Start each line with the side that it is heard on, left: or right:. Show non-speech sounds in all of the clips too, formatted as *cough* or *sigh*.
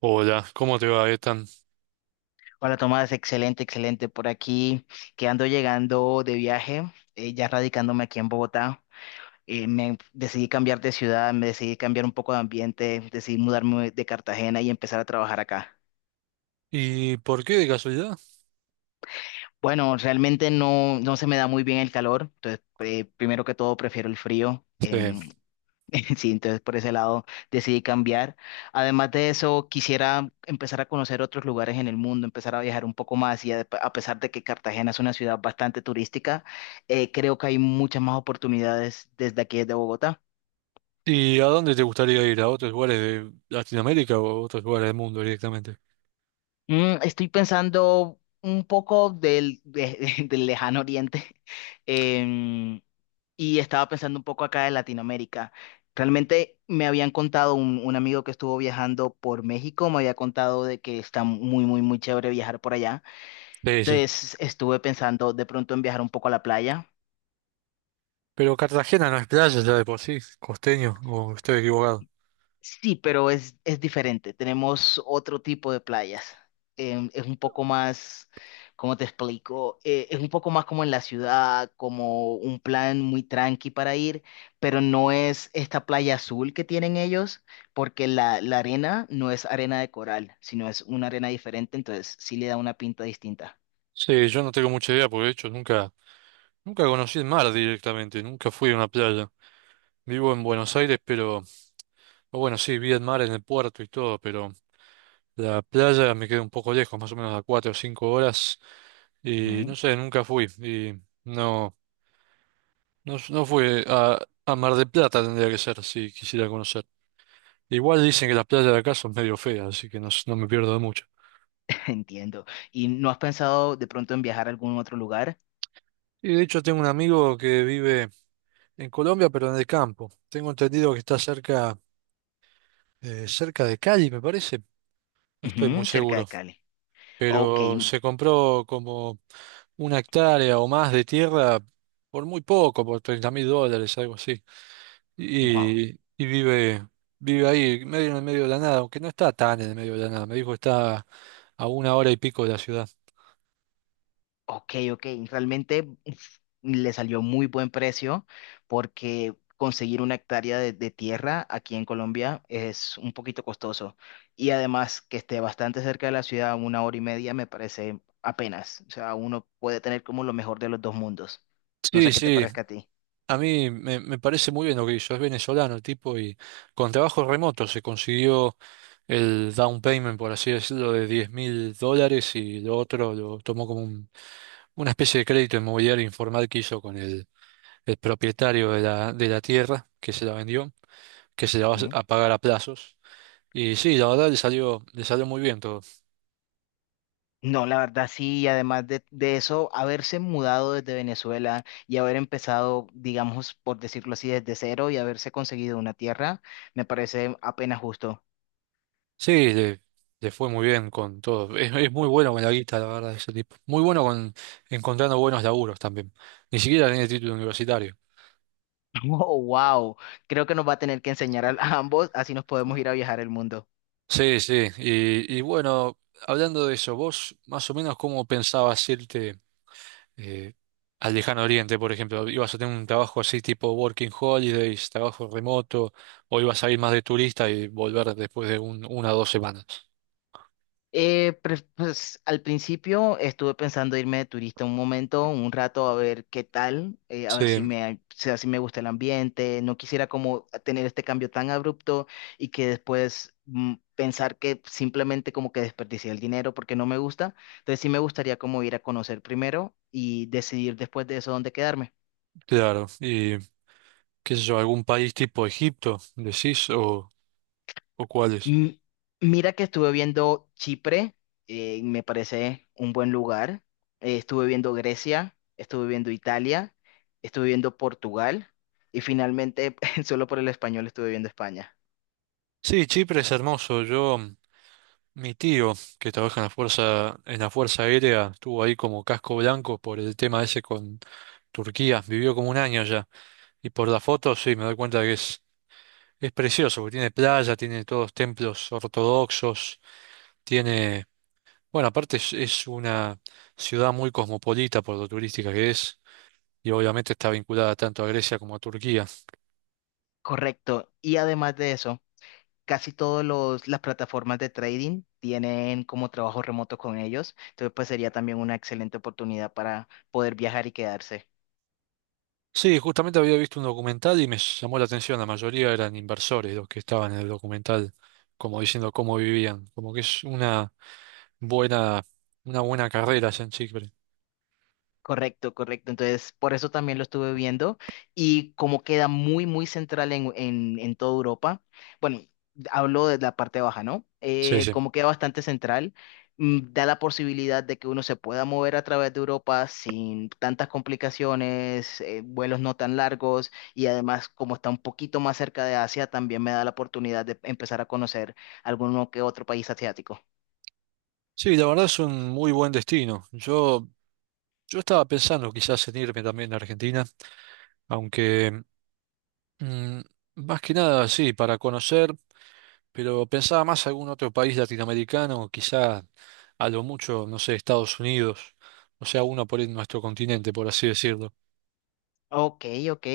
right: Hola, ¿cómo te va, Ethan?
left: Hola Tomás, excelente, excelente por aquí, que ando llegando de viaje, ya radicándome aquí en Bogotá. Me decidí cambiar de ciudad, me decidí cambiar un poco de ambiente, decidí mudarme de Cartagena y empezar a trabajar acá.
right: ¿Y por qué de casualidad?
left: Bueno, realmente no se me da muy bien el calor, entonces primero que todo prefiero el frío.
right: Sí.
left: *laughs* Sí, entonces por ese lado decidí cambiar. Además de eso, quisiera empezar a conocer otros lugares en el mundo, empezar a viajar un poco más y, a pesar de que Cartagena es una ciudad bastante turística, creo que hay muchas más oportunidades desde aquí, desde Bogotá.
right: ¿Y a dónde te gustaría ir? ¿A otros lugares de Latinoamérica o a otros lugares del mundo directamente?
left: Estoy pensando un poco *laughs* del lejano oriente. Em, y estaba pensando un poco acá de Latinoamérica. Realmente me habían contado un amigo que estuvo viajando por México, me había contado de que está muy, muy, muy chévere viajar por allá.
right: Sí, sí.
left: Entonces estuve pensando de pronto en viajar un poco a la playa.
right: ¿Pero Cartagena no es playa ya de por sí, costeño, o estoy equivocado?
left: Sí, pero es diferente. Tenemos otro tipo de playas. Es un poco más, ¿cómo te explico? Es un poco más como en la ciudad, como un plan muy tranqui para ir, pero no es esta playa azul que tienen ellos, porque la arena no es arena de coral, sino es una arena diferente, entonces sí le da una pinta distinta.
right: Sí, yo no tengo mucha idea, porque de hecho nunca conocí el mar directamente, nunca fui a una playa. Vivo en Buenos Aires, o bueno, sí, vi el mar en el puerto y todo, pero la playa me queda un poco lejos, más o menos a 4 o 5 horas, y no
left: Ujú,
right: sé, nunca fui, y no. No, no fue a Mar del Plata tendría que ser si quisiera conocer. Igual dicen que las playas de acá son medio feas, así que no, no me pierdo de mucho.
left: *laughs* entiendo. ¿Y no has pensado de pronto en viajar a algún otro lugar?
right: Y de hecho tengo un amigo que vive en Colombia, pero en el campo. Tengo entendido que está cerca de Cali, me parece. No estoy muy
left: Ujú, cerca
right: seguro.
left: de Cali. Ok,
right: Pero se compró como una hectárea o más de tierra por muy poco, por 30.000 dólares, algo así.
left: wow.
right: Y, y vive, vive ahí, medio en el medio de la nada, aunque no está tan en el medio de la nada. Me dijo que está a una hora y pico de la ciudad.
left: Ok, ok. Realmente uf, le salió muy buen precio porque conseguir una hectárea de tierra aquí en Colombia es un poquito costoso. Y además que esté bastante cerca de la ciudad, una hora y media, me parece apenas. O sea, uno puede tener como lo mejor de los dos mundos. No
right: Sí,
left: sé qué te
right: sí,
left: parezca a ti.
right: a mí me parece muy bien lo que hizo. Es venezolano el tipo y con trabajo remoto se consiguió el down payment, por así decirlo, de 10.000 dólares y lo otro lo tomó como un, una especie de crédito inmobiliario informal que hizo con el propietario de la tierra que se la vendió, que se la va
left: Ujú.
right: a pagar a plazos. Y sí, la verdad le salió muy bien todo.
left: No, la verdad sí, y además de eso, haberse mudado desde Venezuela y haber empezado, digamos, por decirlo así, desde cero y haberse conseguido una tierra, me parece apenas justo.
right: Sí, le fue muy bien con todo. Es muy bueno con la guita, la verdad, ese tipo. Muy bueno con encontrando buenos laburos también. Ni siquiera tiene título universitario.
left: Oh, wow. Creo que nos va a tener que enseñar a ambos, así nos podemos ir a viajar el mundo.
right: Sí, sí. Y bueno, hablando de eso, vos más o menos cómo pensabas irte. eh, Al lejano oriente, por ejemplo. Ibas a tener un trabajo así tipo working holidays, trabajo remoto, o ibas a ir más de turista y volver después de una o dos semanas.
left: Pues al principio estuve pensando irme de turista un momento, un rato, a ver qué tal, a
right: Sí,
left: ver si me, o sea, si me gusta el ambiente. No quisiera como tener este cambio tan abrupto y que después pensar que simplemente como que desperdicié el dinero porque no me gusta. Entonces sí me gustaría como ir a conocer primero y decidir después de eso dónde quedarme.
right: claro. Y qué sé yo, algún país tipo Egipto, decís, o cuáles.
left: Mm, Mira que estuve viendo Chipre, me parece un buen lugar. Estuve viendo Grecia, estuve viendo Italia, estuve viendo Portugal y finalmente, *laughs* solo por el español, estuve viendo España.
right: Sí, Chipre es hermoso. Yo, mi tío, que trabaja en la Fuerza Aérea, estuvo ahí como casco blanco por el tema ese con Turquía, vivió como un año allá. Y por las fotos, sí, me doy cuenta que es... Es precioso, porque tiene playa, tiene todos templos ortodoxos, tiene, bueno, aparte es una ciudad muy cosmopolita por lo turística que es, y obviamente está vinculada tanto a Grecia como a Turquía.
left: Correcto. Y además de eso, casi todas las plataformas de trading tienen como trabajo remoto con ellos. Entonces, pues sería también una excelente oportunidad para poder viajar y quedarse.
right: Sí, justamente había visto un documental y me llamó la atención, la mayoría eran inversores los que estaban en el documental, como diciendo cómo vivían, como que es buena, una buena carrera allá en Chipre.
left: Correcto, correcto. Entonces, por eso también lo estuve viendo y como queda muy, muy central en toda Europa. Bueno, hablo de la parte baja, ¿no?
right: Sí, sí.
left: Como queda bastante central, da la posibilidad de que uno se pueda mover a través de Europa sin tantas complicaciones, vuelos no tan largos y además como está un poquito más cerca de Asia, también me da la oportunidad de empezar a conocer alguno que otro país asiático.
right: Sí, la verdad es un muy buen destino. Yo estaba pensando quizás en irme también a Argentina. Aunque, mm, más que nada, sí, para conocer, pero pensaba más algún otro país latinoamericano, quizá a lo mucho, no sé, Estados Unidos, o sea, uno por en nuestro continente, por así decirlo.
left: Ok, ok.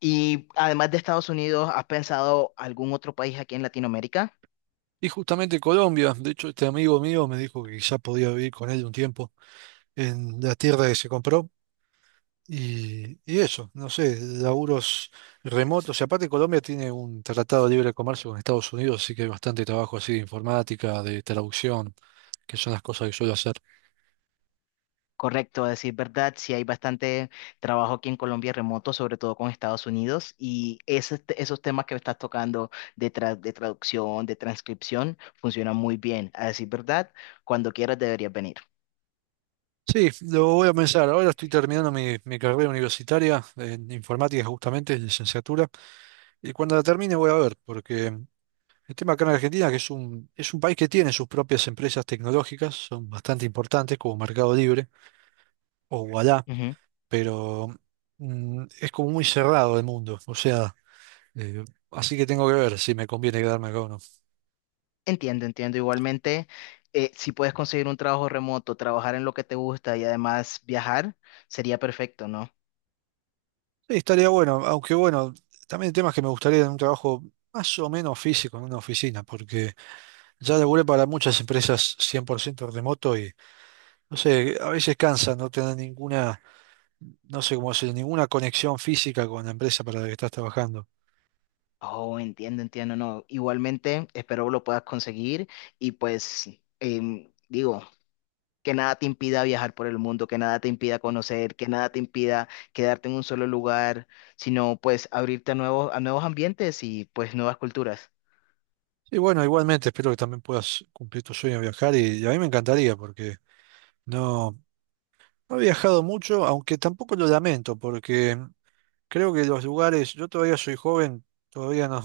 left: Y además de Estados Unidos, ¿has pensado algún otro país aquí en Latinoamérica?
right: Y justamente Colombia, de hecho, este amigo mío me dijo que quizá podía vivir con él un tiempo en la tierra que se compró. Y eso, no sé, laburos remotos. Y aparte Colombia tiene un tratado de libre comercio con Estados Unidos, así que hay bastante trabajo así de informática, de traducción, que son las cosas que suelo hacer.
left: Correcto, a decir verdad, sí hay bastante trabajo aquí en Colombia remoto, sobre todo con Estados Unidos, y esos temas que estás tocando de traducción, de transcripción, funcionan muy bien. A decir verdad, cuando quieras deberías venir.
right: Sí, lo voy a pensar. Ahora estoy terminando mi carrera universitaria en informática justamente, en licenciatura. Y cuando la termine voy a ver, porque el tema acá en Argentina, que es un, país que tiene sus propias empresas tecnológicas, son bastante importantes como Mercado Libre o Ualá.
left: Ujú.
right: Pero mm, es como muy cerrado el mundo, o sea, eh, así que tengo que ver si me conviene quedarme acá o no. Sí,
left: Entiendo, entiendo. Igualmente, si puedes conseguir un trabajo remoto, trabajar en lo que te gusta y además viajar, sería perfecto, ¿no?
right: estaría bueno, aunque bueno, también el tema es que me gustaría en un trabajo más o menos físico, en una oficina, porque ya laburé para muchas empresas 100% remoto y, no sé, a veces cansa no tener ninguna, no sé cómo decir, ninguna conexión física con la empresa para la que estás trabajando.
left: Oh, entiendo, entiendo, no. Igualmente, espero lo puedas conseguir y pues digo, que nada te impida viajar por el mundo, que nada te impida conocer, que nada te impida quedarte en un solo lugar, sino pues abrirte a nuevos ambientes y pues nuevas culturas.
right: Y bueno, igualmente espero que también puedas cumplir tu sueño de viajar y a mí me encantaría porque... No, no he viajado mucho, aunque tampoco lo lamento, porque creo que los lugares, yo todavía soy joven, todavía no,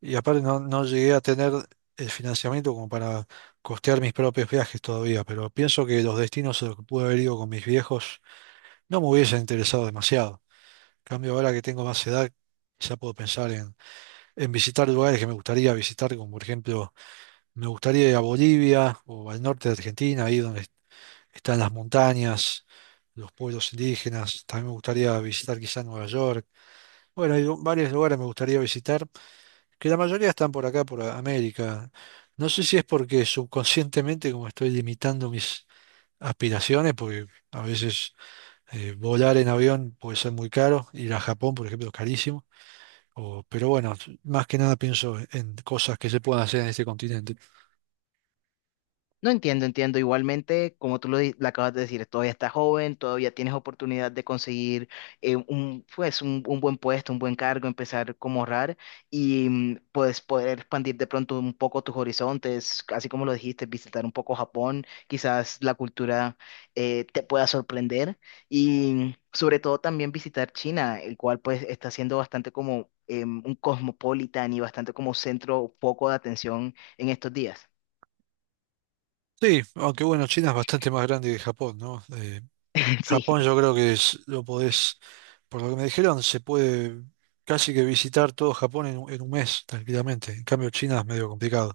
right: y aparte no, no llegué a tener el financiamiento como para costear mis propios viajes todavía, pero pienso que los destinos a los que pude haber ido con mis viejos no me hubiesen interesado demasiado. En cambio, ahora que tengo más edad, ya puedo pensar en visitar lugares que me gustaría visitar, como por ejemplo me gustaría ir a Bolivia o al norte de Argentina, ahí donde están las montañas, los pueblos indígenas. También me gustaría visitar quizá Nueva York. Bueno, hay varios lugares me gustaría visitar, que la mayoría están por acá, por América. No sé si es porque subconscientemente como estoy limitando mis aspiraciones, porque a veces volar en avión puede ser muy caro, ir a Japón, por ejemplo, es carísimo. Pero bueno, más que nada pienso en cosas que se puedan hacer en este continente.
left: No entiendo, entiendo. Igualmente, como tú lo acabas de decir, todavía estás joven, todavía tienes oportunidad de conseguir pues un buen puesto, un buen cargo, empezar como ahorrar y pues poder expandir de pronto un poco tus horizontes, así como lo dijiste, visitar un poco Japón, quizás la cultura te pueda sorprender y sobre todo también visitar China, el cual pues está siendo bastante como un cosmopolitan y bastante como centro, foco de atención en estos días.
right: Sí, aunque bueno, China es bastante más grande que Japón, ¿no?
left: *laughs* Sí.
right: Japón yo creo que lo podés, por lo que me dijeron, se puede casi que visitar todo Japón en, un mes tranquilamente. En cambio, China es medio complicado.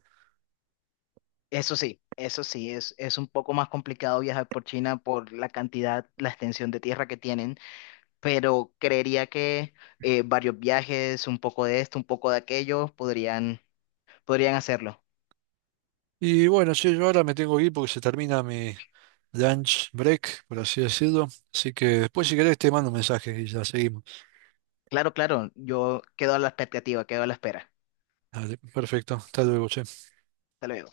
left: Eso sí, eso sí, es un poco más complicado viajar por China por la cantidad, la extensión de tierra que tienen, pero creería que varios viajes, un poco de esto, un poco de aquello, podrían hacerlo.
right: Y bueno, sí, yo ahora me tengo que ir porque se termina mi lunch break, por así decirlo. Así que después si querés te mando un mensaje y ya seguimos.
left: Claro, claro, yo quedo a la expectativa, quedo a la espera.
right: Dale, perfecto. Hasta luego, che.
left: Hasta luego.